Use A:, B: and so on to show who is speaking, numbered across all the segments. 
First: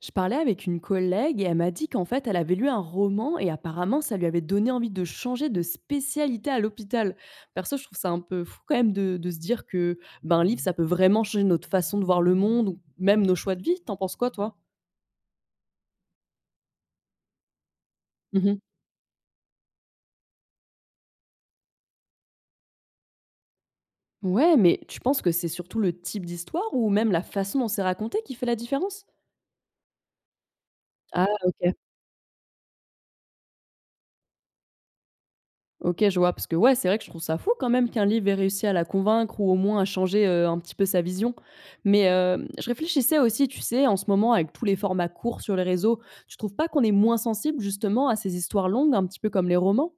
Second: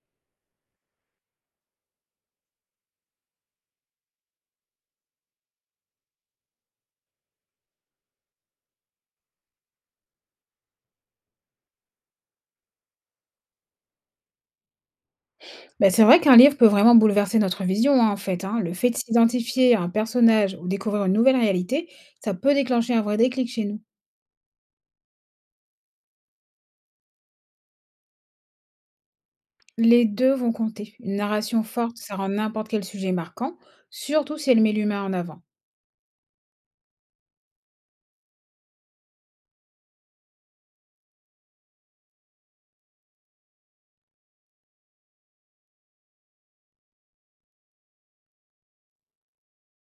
A: Je parlais avec une collègue et elle m'a dit qu'en fait, elle avait lu un roman et apparemment, ça lui avait donné envie de changer de spécialité à l'hôpital. Perso, je trouve ça un peu fou quand même de se dire que ben, un livre, ça peut vraiment changer notre façon de voir le monde ou même nos choix de vie. T'en penses quoi, toi?
B: Ben c'est vrai qu'un livre peut vraiment bouleverser notre vision, hein, en fait.
A: Mhm.
B: Hein. Le fait de s'identifier à un personnage ou découvrir une nouvelle réalité, ça peut déclencher un vrai déclic chez nous.
A: Ouais, mais tu penses que c'est surtout le type d'histoire ou même la façon dont c'est raconté qui fait la différence?
B: Les deux vont compter. Une
A: Ah,
B: narration
A: ok.
B: forte, ça rend n'importe quel sujet marquant, surtout si elle met l'humain en avant.
A: OK, je vois. Parce que ouais, c'est vrai que je trouve ça fou quand même qu'un livre ait réussi à la convaincre ou au moins à changer, un petit peu sa vision. Mais, je réfléchissais aussi, tu sais, en ce moment avec tous les formats courts sur les réseaux, tu trouves pas qu'on est moins sensible justement à ces histoires longues, un petit peu comme les romans?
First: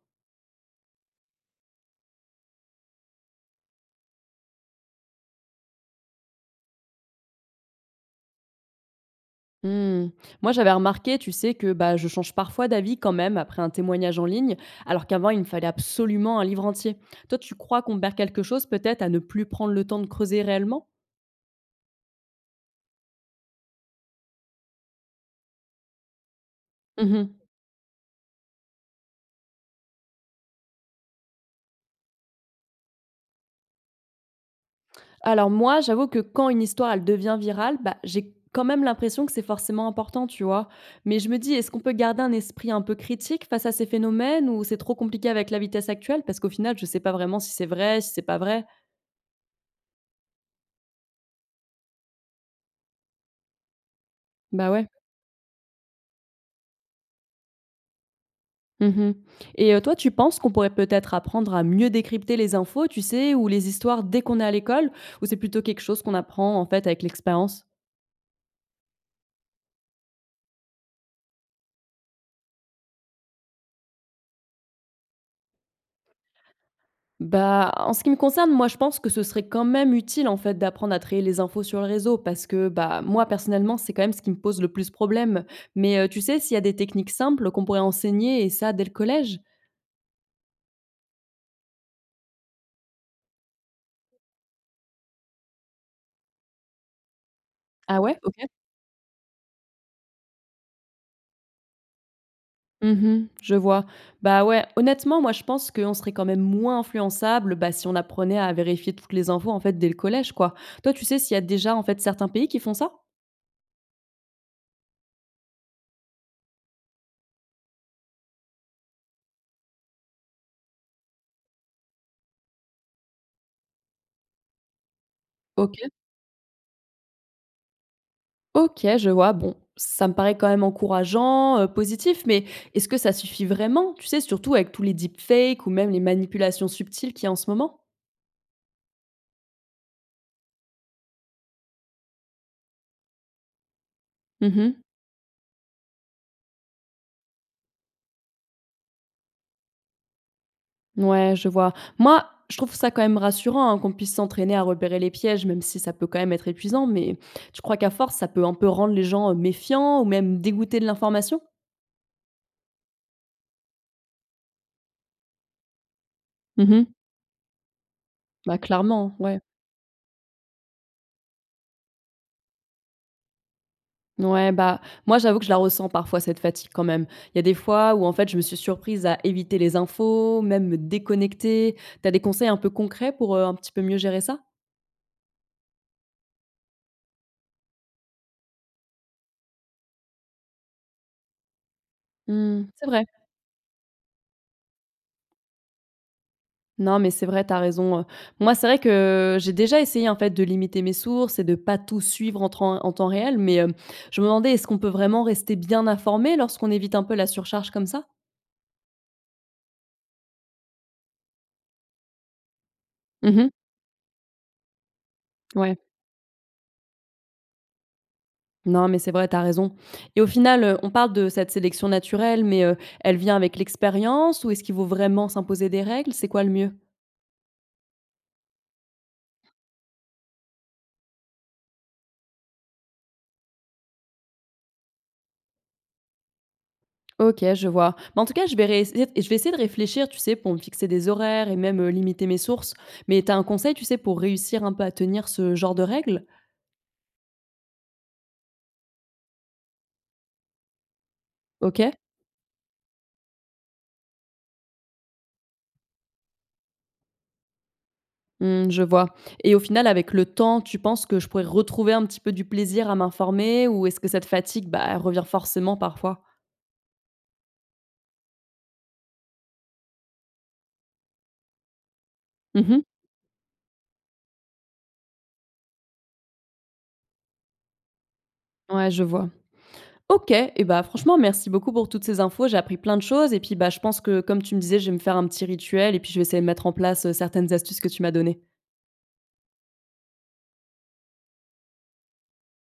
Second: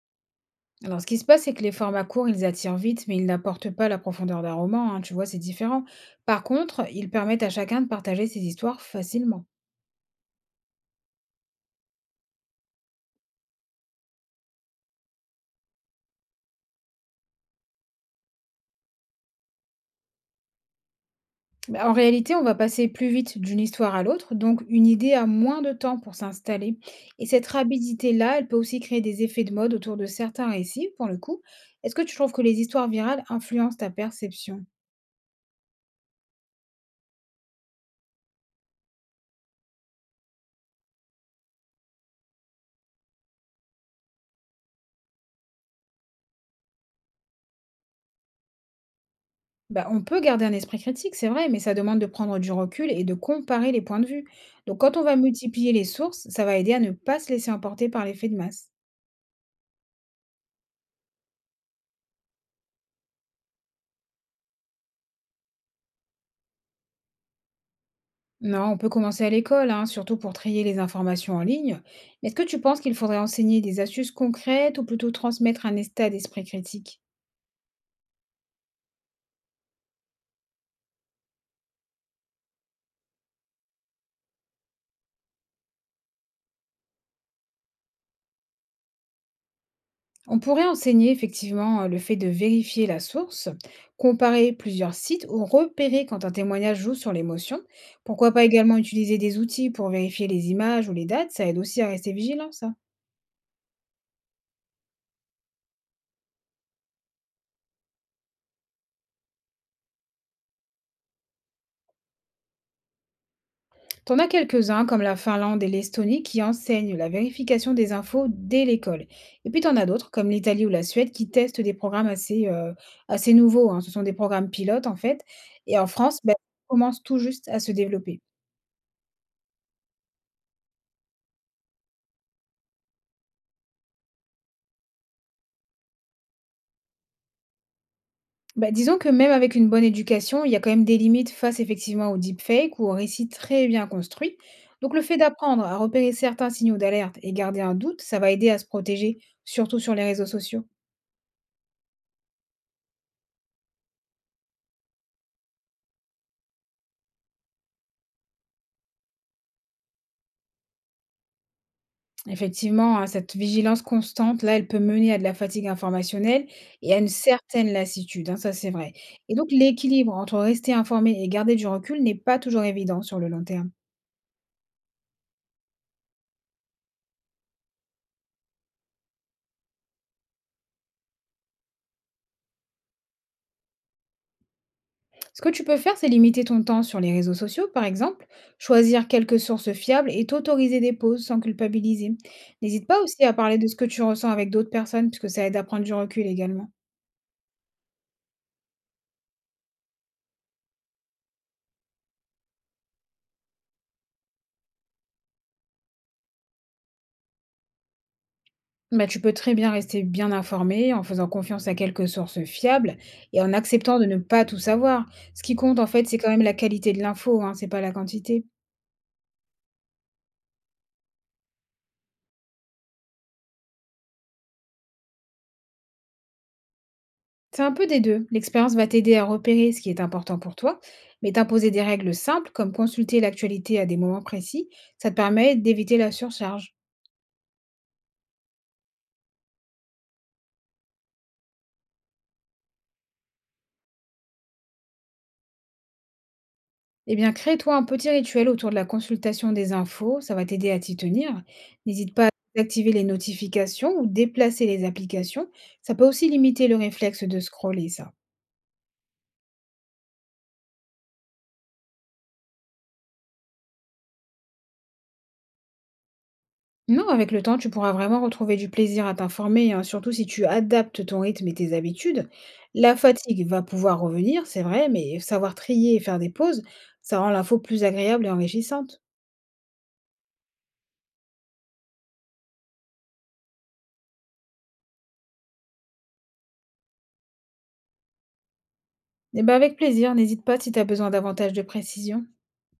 B: Alors, ce qui se passe, c'est que les formats courts, ils attirent vite, mais ils n'apportent pas la profondeur d'un roman. Hein, tu vois, c'est différent. Par contre, ils permettent à chacun de partager ses histoires facilement.
A: Mmh. Moi, j'avais remarqué, tu sais, que, bah, je change parfois d'avis quand même après un témoignage en ligne, alors qu'avant, il me fallait absolument un livre entier. Toi, tu crois qu'on perd quelque chose peut-être à ne plus prendre le temps de creuser réellement?
B: Bah, en réalité, on va passer plus vite d'une histoire à l'autre, donc une idée a moins de temps pour s'installer. Et
A: Mmh.
B: cette rapidité-là, elle peut aussi créer des effets de mode autour de certains récits, pour le coup. Est-ce que tu trouves que les histoires virales influencent ta perception?
A: Alors moi, j'avoue que quand une histoire, elle devient virale, bah, j'ai quand même l'impression que c'est forcément important, tu vois? Mais je me dis, est-ce qu'on peut garder un esprit un peu critique face à ces phénomènes ou c'est trop compliqué avec la vitesse actuelle? Parce qu'au final, je sais pas vraiment si c'est vrai, si c'est pas vrai.
B: Bah, on peut garder un esprit critique, c'est vrai, mais ça demande de prendre du recul et de comparer les points de vue.
A: Bah
B: Donc
A: ouais.
B: quand on va multiplier les sources, ça va aider à ne pas se laisser emporter par l'effet de masse.
A: Mmh. Et toi, tu penses qu'on pourrait peut-être apprendre à mieux décrypter les infos, tu sais, ou les histoires dès qu'on est à l'école? Ou c'est plutôt quelque chose qu'on apprend, en fait, avec l'expérience?
B: Non, on peut commencer à l'école, hein, surtout pour trier les informations en ligne. Mais est-ce que tu penses qu'il faudrait enseigner des astuces concrètes ou plutôt transmettre un état d'esprit critique?
A: Bah, en ce qui me concerne, moi, je pense que ce serait quand même utile, en fait, d'apprendre à trier les infos sur le réseau parce que, bah, moi, personnellement, c'est quand même ce qui me pose le plus problème. Mais, tu sais, s'il y a des techniques simples qu'on pourrait enseigner et ça dès le collège?
B: On pourrait enseigner effectivement le fait de vérifier la source, comparer plusieurs sites ou repérer quand un témoignage joue sur l'émotion.
A: Ah ouais?
B: Pourquoi
A: OK.
B: pas également utiliser des outils pour vérifier les images ou les dates, ça aide aussi à rester vigilant, ça.
A: Mmh, je vois. Bah, ouais, honnêtement, moi, je pense qu'on serait quand même moins influençable, bah, si on apprenait à vérifier toutes les infos, en fait, dès le collège, quoi. Toi, tu sais s'il y a déjà, en fait, certains pays qui font ça?
B: T'en as quelques-uns, comme la Finlande et l'Estonie, qui enseignent la vérification des infos dès l'école. Et puis t'en as d'autres, comme l'Italie ou la Suède, qui testent des programmes assez, assez nouveaux. Hein. Ce sont des programmes pilotes, en fait. Et
A: OK.
B: en France, ben, ça commence tout juste à se développer.
A: OK, je vois. Bon, ça me paraît quand même encourageant, positif, mais est-ce que ça suffit vraiment? Tu sais, surtout avec tous les deepfakes ou même les manipulations subtiles qu'il y a en ce moment?
B: Ben, disons que même avec une bonne éducation, il y a quand même des limites face effectivement au deepfake ou au récit très bien construit.
A: Mmh.
B: Donc le fait d'apprendre à repérer certains signaux d'alerte et garder un doute, ça va aider à se protéger, surtout sur les réseaux sociaux.
A: Ouais, je vois. Moi, je trouve ça quand même rassurant, hein, qu'on puisse s'entraîner à repérer les pièges, même si ça peut quand même être épuisant, mais tu crois qu'à force, ça peut un peu rendre les gens, méfiants ou même dégoûtés de l'information?
B: Effectivement, hein, cette vigilance constante, là, elle peut mener à de la fatigue informationnelle
A: Mmh.
B: et à une certaine lassitude, hein, ça
A: Bah,
B: c'est vrai.
A: clairement,
B: Et
A: ouais.
B: donc l'équilibre entre rester informé et garder du recul n'est pas toujours évident sur le long terme.
A: Ouais, bah, moi, j'avoue que je la ressens parfois, cette fatigue, quand même. Il y a des fois où, en fait, je me suis surprise à éviter les infos, même me déconnecter. T'as des conseils un peu concrets pour, un petit peu mieux gérer ça?
B: Ce que tu peux faire, c'est limiter ton temps sur les réseaux sociaux, par exemple, choisir quelques sources fiables et t'autoriser des pauses sans culpabiliser.
A: Mmh, c'est
B: N'hésite pas
A: vrai.
B: aussi à parler de ce que tu ressens avec d'autres personnes, puisque ça aide à prendre du recul également.
A: Non, mais c'est vrai, t'as raison, Moi, c'est vrai que j'ai déjà essayé, en fait, de limiter mes sources et de pas tout suivre en temps réel, mais, je me demandais, est-ce qu'on peut vraiment rester bien informé lorsqu'on évite un peu la surcharge comme ça?
B: Bah, tu peux très bien rester bien informé en faisant confiance à quelques sources fiables et
A: Mmh.
B: en acceptant de ne pas tout savoir. Ce qui
A: Ouais.
B: compte, en fait, c'est quand même la qualité de l'info, hein, c'est pas la quantité.
A: Non, mais c'est vrai, tu as raison. Et au final, on parle de cette sélection naturelle, mais elle vient avec l'expérience ou est-ce qu'il vaut vraiment s'imposer des règles? C'est quoi le mieux?
B: C'est un peu des deux. L'expérience va t'aider à repérer ce qui est important pour toi, mais t'imposer des règles simples, comme consulter l'actualité à des moments précis, ça te permet d'éviter la surcharge.
A: OK, je vois. Mais en tout cas, je vais essayer de réfléchir, tu sais, pour me fixer des horaires et même, limiter mes sources. Mais tu as un conseil, tu sais, pour réussir un peu à tenir ce genre de règles?
B: Eh bien, crée-toi un petit rituel autour de la consultation des infos, ça va t'aider à t'y tenir.
A: OK.
B: N'hésite pas à activer les notifications ou déplacer les applications, ça peut aussi limiter le réflexe de scroller, ça.
A: Mmh, je vois. Et au final, avec le temps, tu penses que je pourrais retrouver un petit peu du plaisir à m'informer ou est-ce que cette fatigue, bah, elle revient forcément parfois?
B: Non, avec le temps, tu pourras vraiment retrouver du plaisir à t'informer, hein, surtout si tu adaptes ton rythme et tes habitudes.
A: Mmh mh.
B: La fatigue va pouvoir revenir, c'est vrai, mais savoir trier et faire des pauses, ça rend l'info plus agréable et
A: Ouais,
B: enrichissante.
A: je vois. OK et bah, franchement merci beaucoup pour toutes ces infos, j'ai appris plein de choses et puis, bah, je pense que comme tu me disais, je vais me faire un petit rituel et puis je vais essayer de mettre en place, certaines astuces que tu m'as données.
B: Eh bien, avec plaisir, n'hésite pas si tu as besoin davantage de précision.